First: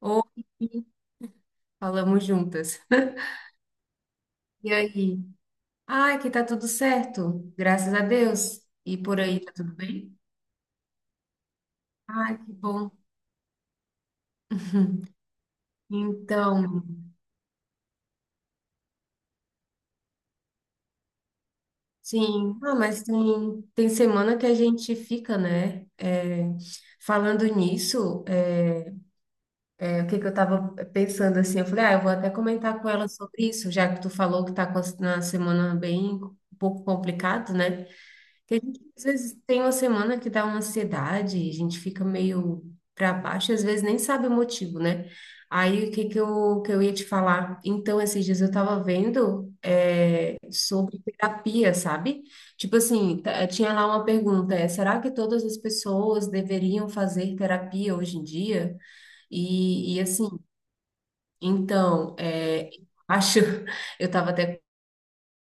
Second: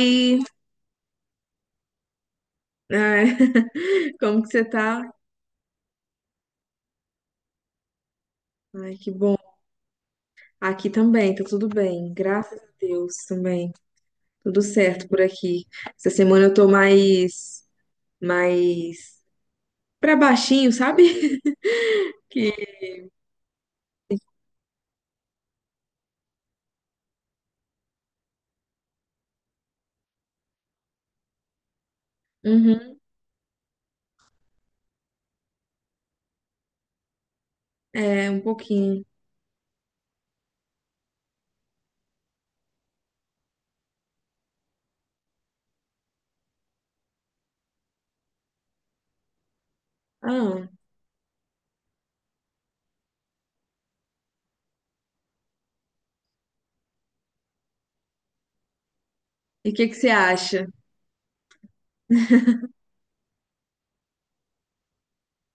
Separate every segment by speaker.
Speaker 1: Oi, falamos juntas.
Speaker 2: ai, como que você
Speaker 1: E
Speaker 2: tá?
Speaker 1: aí? Ah, aqui tá tudo certo, graças a Deus. E
Speaker 2: Ai, que
Speaker 1: por
Speaker 2: bom.
Speaker 1: aí, tá tudo bem?
Speaker 2: Aqui também, tá tudo bem,
Speaker 1: Ah, que
Speaker 2: graças a
Speaker 1: bom.
Speaker 2: Deus também, tudo certo por aqui. Essa semana eu tô
Speaker 1: Então,
Speaker 2: mais pra baixinho, sabe? Que,
Speaker 1: sim, ah, mas tem semana que a gente fica, né? É, falando nisso, é, o que que eu tava pensando assim, eu falei, ah, eu vou até comentar com
Speaker 2: uhum,
Speaker 1: ela sobre isso, já que tu falou que tá com na semana bem um pouco complicado, né?
Speaker 2: é, um
Speaker 1: Porque a gente,
Speaker 2: pouquinho.
Speaker 1: às vezes tem uma semana que dá uma ansiedade, a gente fica meio para baixo, e às vezes nem sabe o motivo, né? Aí o que que que eu ia te falar? Então, esses dias eu estava vendo
Speaker 2: Ah,
Speaker 1: sobre terapia, sabe? Tipo assim, tinha lá uma pergunta, será que todas as pessoas deveriam fazer terapia hoje em dia?
Speaker 2: e o que que
Speaker 1: E
Speaker 2: você
Speaker 1: assim,
Speaker 2: acha?
Speaker 1: então, acho, eu estava até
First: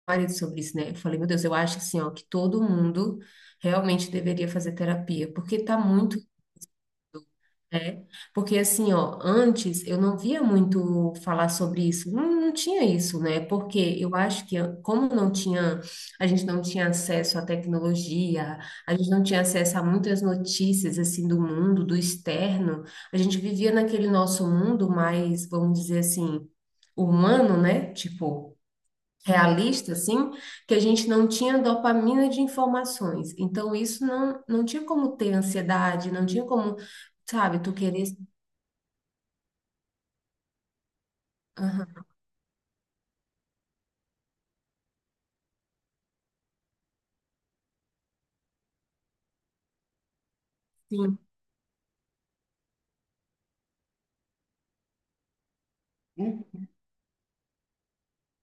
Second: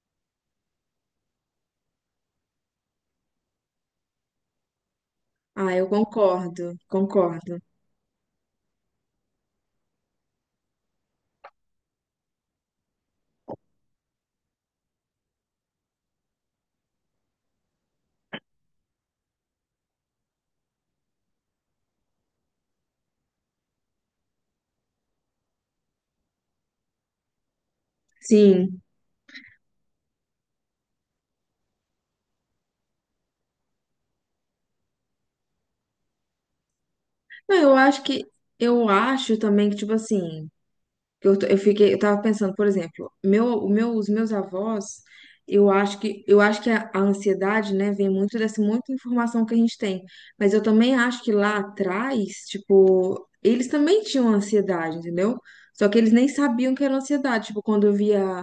Speaker 1: marido sobre isso, né? Eu falei, meu Deus, eu acho assim, ó, que todo mundo realmente deveria fazer terapia, porque
Speaker 2: Ah,
Speaker 1: tá
Speaker 2: eu
Speaker 1: muito,
Speaker 2: concordo, concordo.
Speaker 1: né? Porque assim, ó, antes eu não via muito falar sobre isso, não, não tinha isso, né? Porque eu acho que como não tinha, a gente não tinha acesso à tecnologia, a gente não tinha acesso a muitas notícias assim do mundo, do externo, a gente vivia naquele nosso mundo mais, vamos dizer assim, humano, né? Tipo,
Speaker 2: Sim.
Speaker 1: realista, assim, que a gente não tinha dopamina de informações. Então, isso não, não tinha como ter ansiedade, não tinha como,
Speaker 2: Não,
Speaker 1: sabe, tu
Speaker 2: eu acho
Speaker 1: querer.
Speaker 2: que, eu acho também que, tipo assim, que Eu, t- eu fiquei, eu
Speaker 1: Aham,
Speaker 2: tava pensando, por exemplo, os meus avós, eu acho que a ansiedade, né, vem muito dessa muita informação que a gente tem. Mas eu também
Speaker 1: sim,
Speaker 2: acho que lá atrás, tipo, eles também tinham ansiedade, entendeu? Só que eles nem
Speaker 1: né?
Speaker 2: sabiam que era ansiedade. Tipo, quando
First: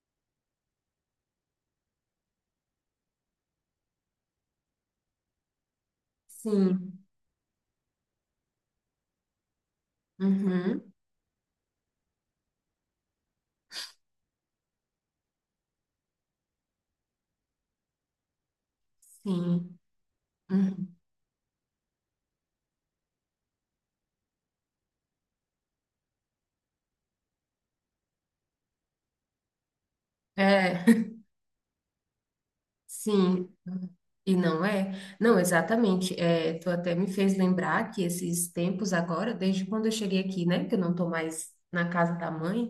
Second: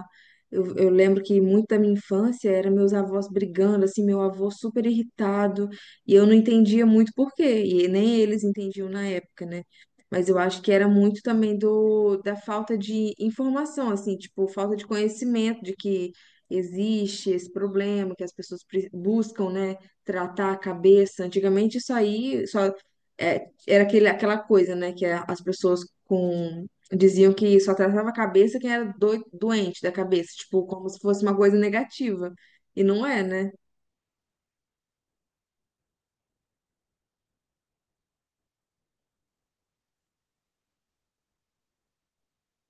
Speaker 2: eu lembro que muito da minha infância era meus avós brigando, assim, meu avô super irritado, e eu não entendia
Speaker 1: Sim,
Speaker 2: muito por quê, e nem eles entendiam na época, né? Mas eu acho que
Speaker 1: uhum,
Speaker 2: era muito também da falta de informação, assim, tipo, falta de conhecimento de que existe esse problema, que as pessoas buscam, né,
Speaker 1: sim,
Speaker 2: tratar a
Speaker 1: uhum.
Speaker 2: cabeça. Antigamente isso aí só era aquela coisa, né, que as pessoas com diziam que só tratava a cabeça quem era doente da cabeça, tipo,
Speaker 1: É,
Speaker 2: como se fosse uma coisa negativa. E não é,
Speaker 1: sim.
Speaker 2: né?
Speaker 1: E não é? Não, exatamente. É, tu até me fez lembrar que esses tempos agora, desde quando eu cheguei aqui, né, que eu não tô mais na casa da mãe.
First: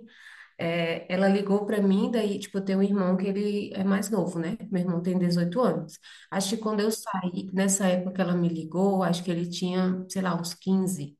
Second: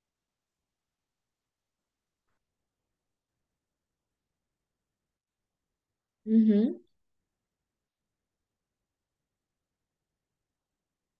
Speaker 1: É, ela ligou para mim, daí, tipo, eu tenho um irmão que ele é mais novo, né? Meu irmão tem 18 anos. Acho que quando
Speaker 2: Uhum.
Speaker 1: eu saí, nessa época que ela me ligou, acho que ele tinha, sei lá, uns 15,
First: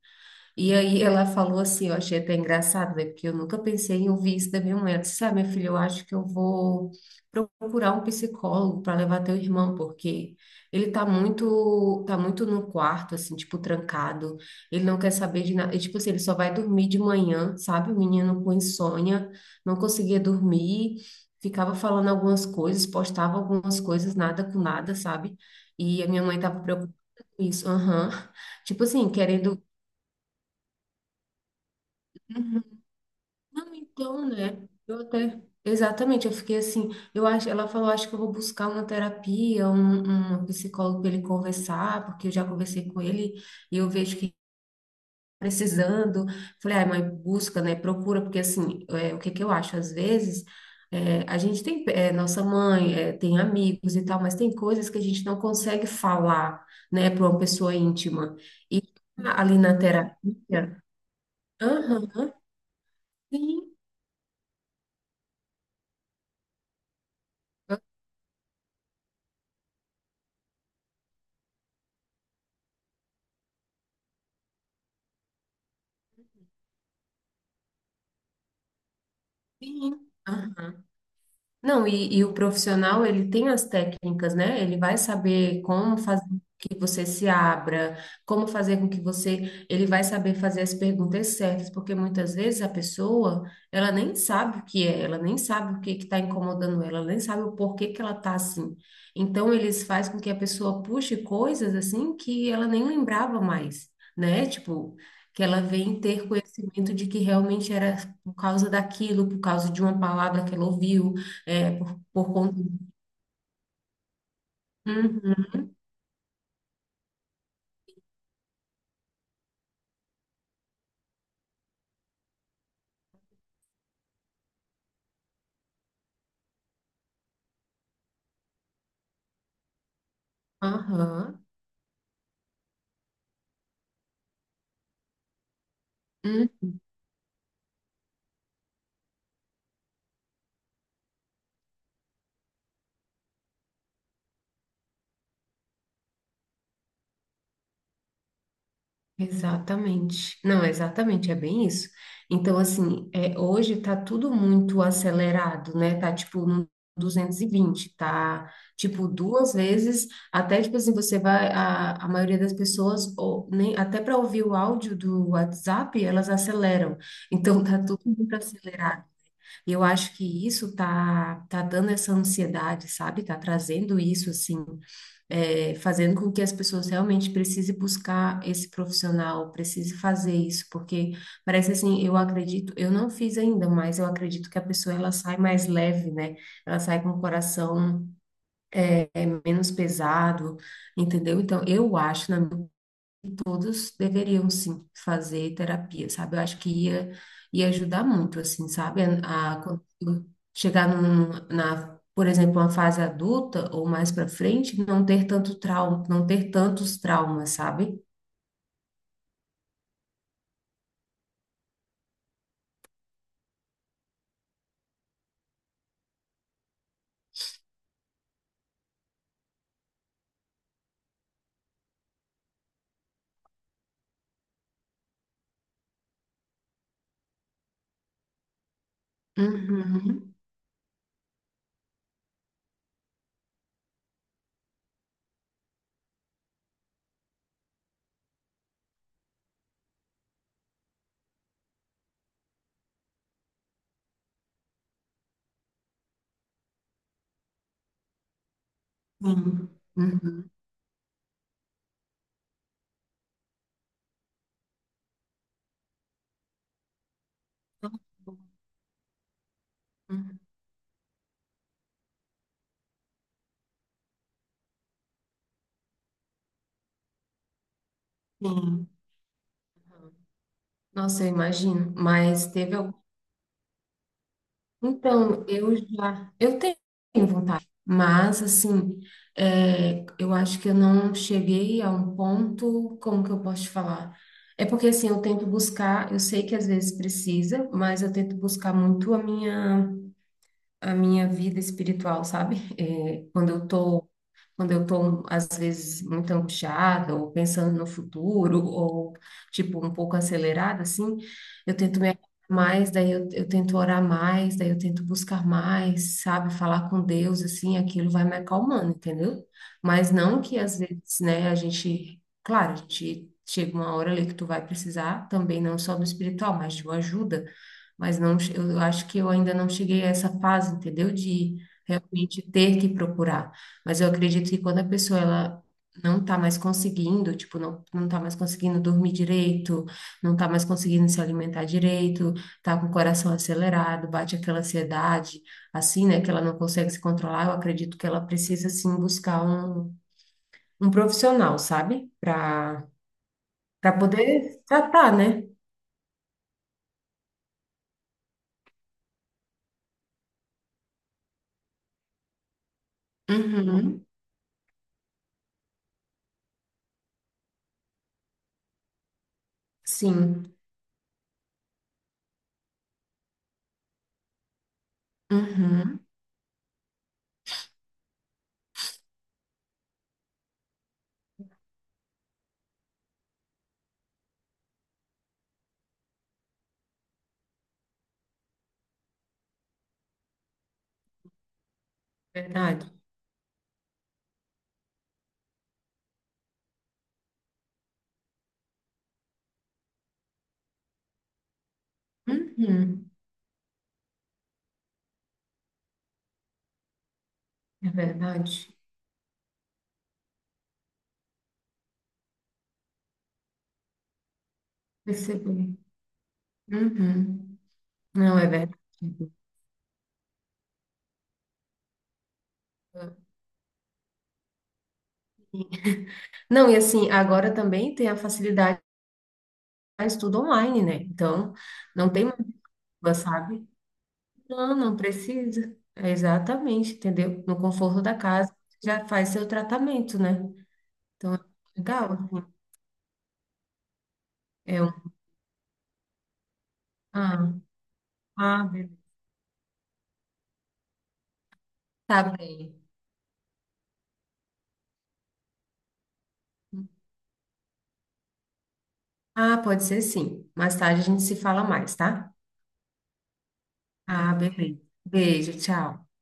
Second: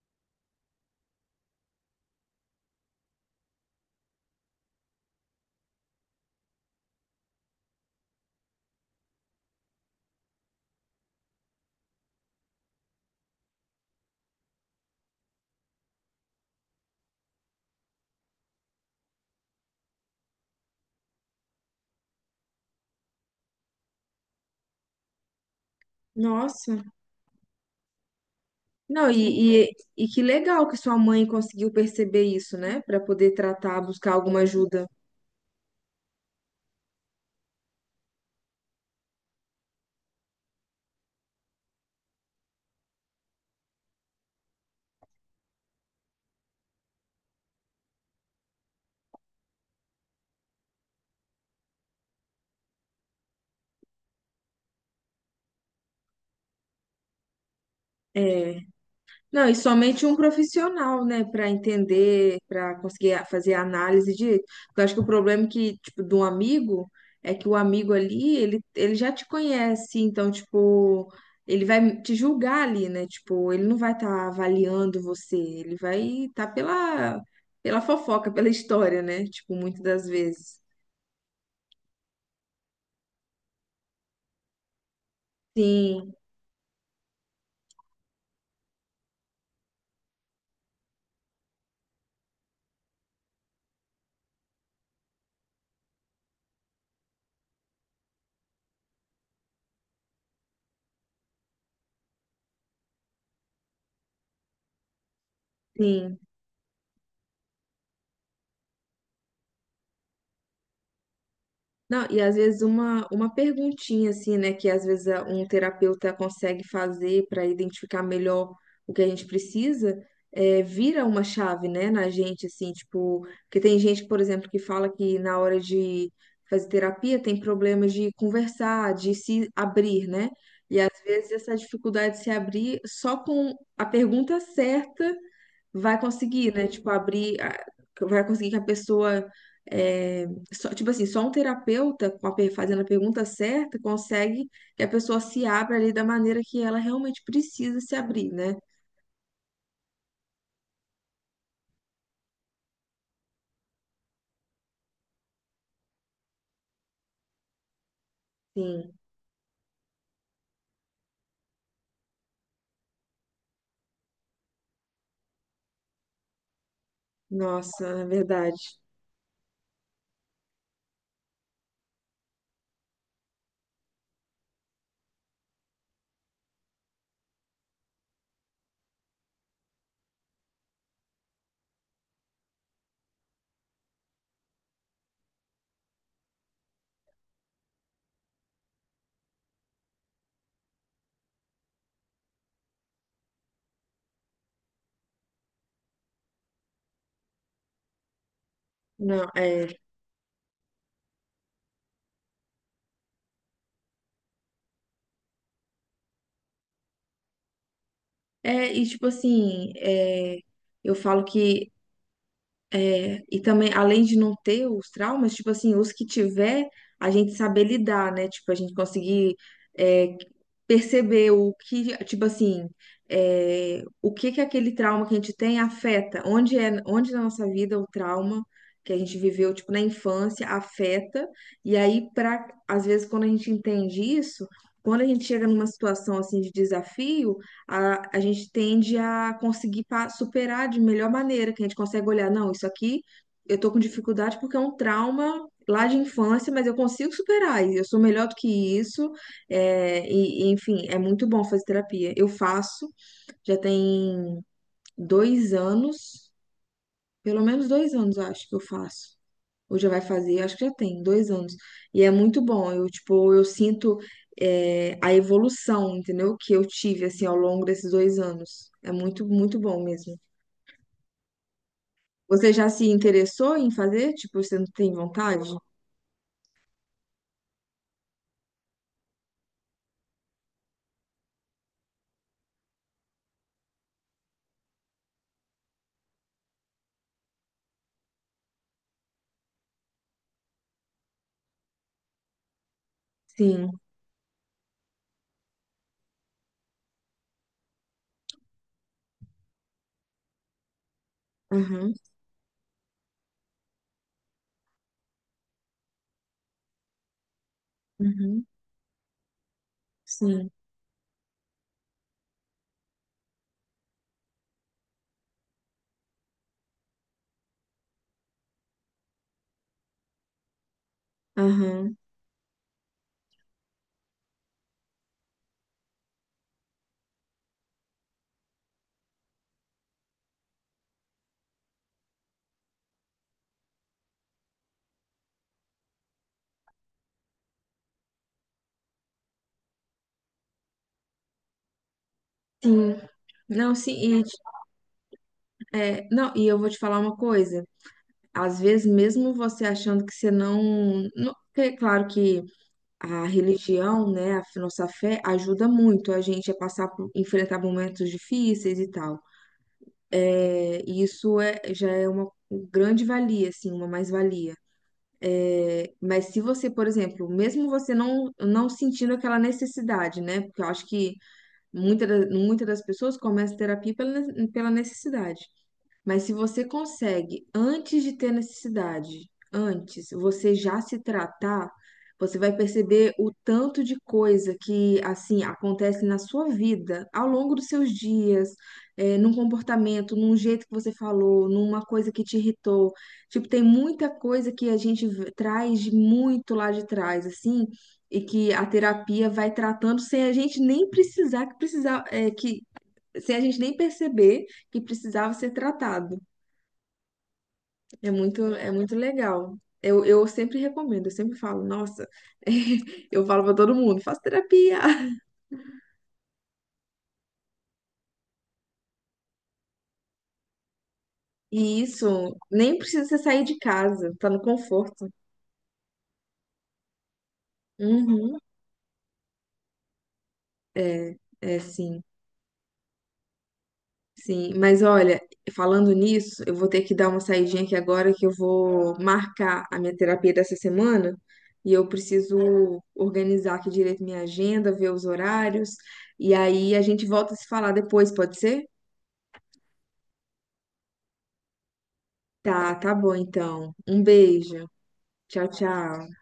Speaker 1: e aí ela falou assim, eu achei até engraçado, né? Porque eu nunca pensei em ouvir isso da minha mãe. Ela disse, ah, minha filha, eu acho que eu vou procurar um psicólogo para levar teu irmão, porque ele tá muito, tá muito no quarto, assim, tipo, trancado. Ele não quer saber de nada. E, tipo assim, ele só vai dormir de manhã, sabe? O menino com insônia, não conseguia dormir, ficava falando algumas coisas, postava algumas coisas, nada com nada, sabe? E a minha mãe tava
Speaker 2: Nossa.
Speaker 1: preocupada com isso, aham. Tipo assim,
Speaker 2: Não,
Speaker 1: querendo.
Speaker 2: e que legal que sua mãe conseguiu perceber isso, né? Pra poder
Speaker 1: Não,
Speaker 2: tratar, buscar
Speaker 1: então,
Speaker 2: alguma
Speaker 1: né?
Speaker 2: ajuda.
Speaker 1: Eu até. Exatamente, eu fiquei assim. Eu acho, ela falou, acho que eu vou buscar uma terapia, um psicólogo para ele conversar, porque eu já conversei com ele e eu vejo que tá precisando. Falei, ai, mãe, busca, né? Procura, porque assim, é, o que que eu acho? Às vezes, é, a gente tem, é, nossa mãe, é, tem amigos e tal, mas tem coisas que a gente não consegue falar, né, para uma pessoa íntima.
Speaker 2: É.
Speaker 1: E
Speaker 2: Não, e
Speaker 1: ali na
Speaker 2: somente um
Speaker 1: terapia,
Speaker 2: profissional, né, pra
Speaker 1: aham,
Speaker 2: entender, pra conseguir fazer a
Speaker 1: sim,
Speaker 2: análise direito. Porque eu acho que o problema é que, tipo, de um amigo é que o amigo ali, ele já te conhece, então, tipo, ele vai te julgar ali, né? Tipo, ele não vai estar avaliando você, ele vai estar pela, fofoca, pela história, né? Tipo, muitas das
Speaker 1: sim,
Speaker 2: vezes.
Speaker 1: aham. Não, e o profissional, ele tem as técnicas, né? Ele vai saber como
Speaker 2: Sim,
Speaker 1: fazer com que você se abra, como fazer com que você. Ele vai saber fazer as perguntas certas, porque muitas vezes a pessoa, ela nem sabe o que é, ela nem sabe o que que está incomodando ela, ela nem sabe o porquê que ela tá assim. Então, eles fazem com que a pessoa puxe coisas assim que ela nem lembrava mais, né? Tipo. Que ela vem
Speaker 2: sim.
Speaker 1: ter conhecimento de que realmente era por causa daquilo, por causa de uma palavra que ela ouviu, é, por,
Speaker 2: Não, e
Speaker 1: por
Speaker 2: às vezes
Speaker 1: conta.
Speaker 2: uma perguntinha assim, né, que às vezes um
Speaker 1: Uhum,
Speaker 2: terapeuta consegue fazer para identificar melhor o que a gente precisa, vira uma chave, né, na gente, assim, tipo, porque tem gente, por exemplo, que fala que na hora de fazer terapia tem problemas de conversar, de se abrir, né? E às vezes
Speaker 1: aham,
Speaker 2: essa dificuldade de se abrir só com a pergunta certa vai conseguir, né?
Speaker 1: uhum,
Speaker 2: Tipo, abrir, vai conseguir que a pessoa, é, tipo assim, só um terapeuta com a fazendo a pergunta certa consegue que a pessoa se abra ali da maneira que ela realmente precisa se abrir, né?
Speaker 1: exatamente. Não, exatamente, é bem isso. Então, assim, é, hoje tá tudo muito acelerado, né? Tá tipo no 220, tá
Speaker 2: Sim,
Speaker 1: tipo duas vezes. Até tipo assim, você vai. A maioria das pessoas, ou nem, até para ouvir o áudio do WhatsApp, elas aceleram. Então, tá
Speaker 2: nossa,
Speaker 1: tudo
Speaker 2: é
Speaker 1: muito
Speaker 2: verdade.
Speaker 1: acelerado. E eu acho que isso tá dando essa ansiedade, sabe? Tá trazendo isso, assim, é, fazendo com que as pessoas realmente precisem buscar esse profissional, precise fazer isso, porque parece assim, eu acredito, eu não fiz ainda, mas eu acredito que a pessoa, ela sai mais leve, né? Ela sai com o coração menos pesado, entendeu? Então, eu acho, na minha todos deveriam sim fazer terapia, sabe? Eu acho que ia ajudar muito, assim, sabe?
Speaker 2: Não,
Speaker 1: Quando chegar num, na, por exemplo, uma fase adulta ou mais para frente, não ter tanto trauma, não ter tantos traumas, sabe?
Speaker 2: e tipo assim, é, eu falo que É, e também, além de não ter os traumas, tipo assim, os que tiver, a gente saber lidar, né? Tipo, a gente conseguir é, perceber o que, tipo assim, o que que aquele trauma que a gente tem afeta, onde na nossa vida o trauma que a gente viveu, tipo, na
Speaker 1: Uhum, sim,
Speaker 2: infância afeta, e aí, às vezes, quando a gente entende isso, quando a gente chega numa situação, assim, de desafio, a gente tende a conseguir superar de melhor maneira, que a gente consegue olhar, não, isso aqui eu tô com dificuldade porque é um trauma lá de infância, mas eu consigo superar, e eu sou melhor do que isso,
Speaker 1: uhum. Uhum.
Speaker 2: enfim, é muito bom fazer terapia. Eu faço, já tem 2 anos, pelo menos 2 anos, eu acho que eu faço. Ou já vai fazer, acho que já tem 2 anos. E é muito bom. Eu, tipo, eu sinto a evolução, entendeu? Que eu tive, assim, ao longo desses 2 anos.
Speaker 1: Sim.
Speaker 2: É muito, muito bom mesmo.
Speaker 1: Nossa, eu imagino. Mas
Speaker 2: Você já
Speaker 1: teve
Speaker 2: se
Speaker 1: algum.
Speaker 2: interessou em fazer? Tipo, você não tem vontade?
Speaker 1: Então, eu tenho vontade, mas assim, é, eu acho que eu não cheguei a um ponto, como que eu posso te falar? É porque assim, eu tento buscar, eu sei que às vezes precisa, mas eu tento buscar muito a minha vida espiritual, sabe? É,
Speaker 2: Sim.
Speaker 1: quando eu estou, às vezes, muito angustiada, ou pensando no futuro, ou, tipo, um pouco acelerada, assim, eu
Speaker 2: Aham.
Speaker 1: tento me acalmar mais, daí eu tento orar mais, daí eu tento buscar mais, sabe? Falar com Deus, assim, aquilo vai me
Speaker 2: Uhum.
Speaker 1: acalmando, entendeu? Mas não
Speaker 2: Sim.
Speaker 1: que, às vezes, né, a gente, claro, a gente chega uma hora ali que tu vai precisar, também não só do espiritual, mas de uma ajuda, mas não, eu acho que eu ainda não cheguei a essa fase, entendeu? De
Speaker 2: Aham.
Speaker 1: realmente ter que procurar. Mas eu acredito que quando a pessoa ela não tá mais conseguindo, tipo, não, não tá mais conseguindo dormir direito, não tá mais conseguindo se alimentar direito, tá com o coração acelerado, bate aquela ansiedade, assim, né, que ela não consegue se controlar, eu acredito que ela precisa, assim, buscar um profissional, sabe? Pra,
Speaker 2: Sim. Não,
Speaker 1: pra
Speaker 2: sim. E,
Speaker 1: poder tratar, né?
Speaker 2: não, e eu vou te falar uma coisa. Às vezes, mesmo você achando que você é claro que a
Speaker 1: Uhum,
Speaker 2: religião, né, a nossa fé ajuda muito a gente a passar por enfrentar momentos difíceis e tal.
Speaker 1: sim.
Speaker 2: É, e isso já é uma grande valia, assim, uma mais-valia. É,
Speaker 1: Uhum,
Speaker 2: mas se você, por exemplo, mesmo você não sentindo aquela necessidade, né? Porque eu acho que muitas das pessoas começam terapia pela necessidade. Mas se você consegue, antes de ter necessidade, antes, você já se tratar, você vai
Speaker 1: verdade.
Speaker 2: perceber o tanto de coisa que, assim, acontece na sua vida, ao longo dos seus dias, num comportamento, num jeito que você falou, numa coisa que te irritou.
Speaker 1: Uhum,
Speaker 2: Tipo, tem muita coisa que a gente traz de muito lá de trás, assim,
Speaker 1: é
Speaker 2: e que a
Speaker 1: verdade.
Speaker 2: terapia vai tratando sem a gente nem precisar, que precisar, eh, que, sem a gente nem perceber que precisava ser
Speaker 1: Percebi.
Speaker 2: tratado.
Speaker 1: Uhum, não é
Speaker 2: É
Speaker 1: verdade.
Speaker 2: muito legal. Eu sempre recomendo, eu sempre falo, nossa, eu falo pra todo mundo, faça terapia.
Speaker 1: Não, e assim, agora também tem a facilidade de estudo online, né? Então,
Speaker 2: E
Speaker 1: não tem
Speaker 2: isso, nem precisa você
Speaker 1: mais,
Speaker 2: sair de
Speaker 1: sabe?
Speaker 2: casa, tá no
Speaker 1: Não, não
Speaker 2: conforto.
Speaker 1: precisa. É exatamente, entendeu? No conforto da
Speaker 2: Uhum.
Speaker 1: casa, já faz seu tratamento, né?
Speaker 2: É,
Speaker 1: Então, é
Speaker 2: é sim,
Speaker 1: legal, assim.
Speaker 2: sim. Mas
Speaker 1: É um...
Speaker 2: olha, falando nisso, eu vou ter que dar uma
Speaker 1: Ah,
Speaker 2: saidinha aqui agora que eu
Speaker 1: ah, beleza.
Speaker 2: vou marcar a minha terapia dessa semana e eu
Speaker 1: Tá
Speaker 2: preciso
Speaker 1: bem.
Speaker 2: organizar aqui direito minha agenda, ver os horários e aí a gente volta a se falar depois, pode ser?
Speaker 1: Ah, pode ser sim. Mais tarde a gente se fala mais, tá?
Speaker 2: Tá, tá bom então. Um
Speaker 1: Ah,
Speaker 2: beijo.
Speaker 1: beleza.
Speaker 2: Tchau,
Speaker 1: Beijo, tchau.
Speaker 2: tchau.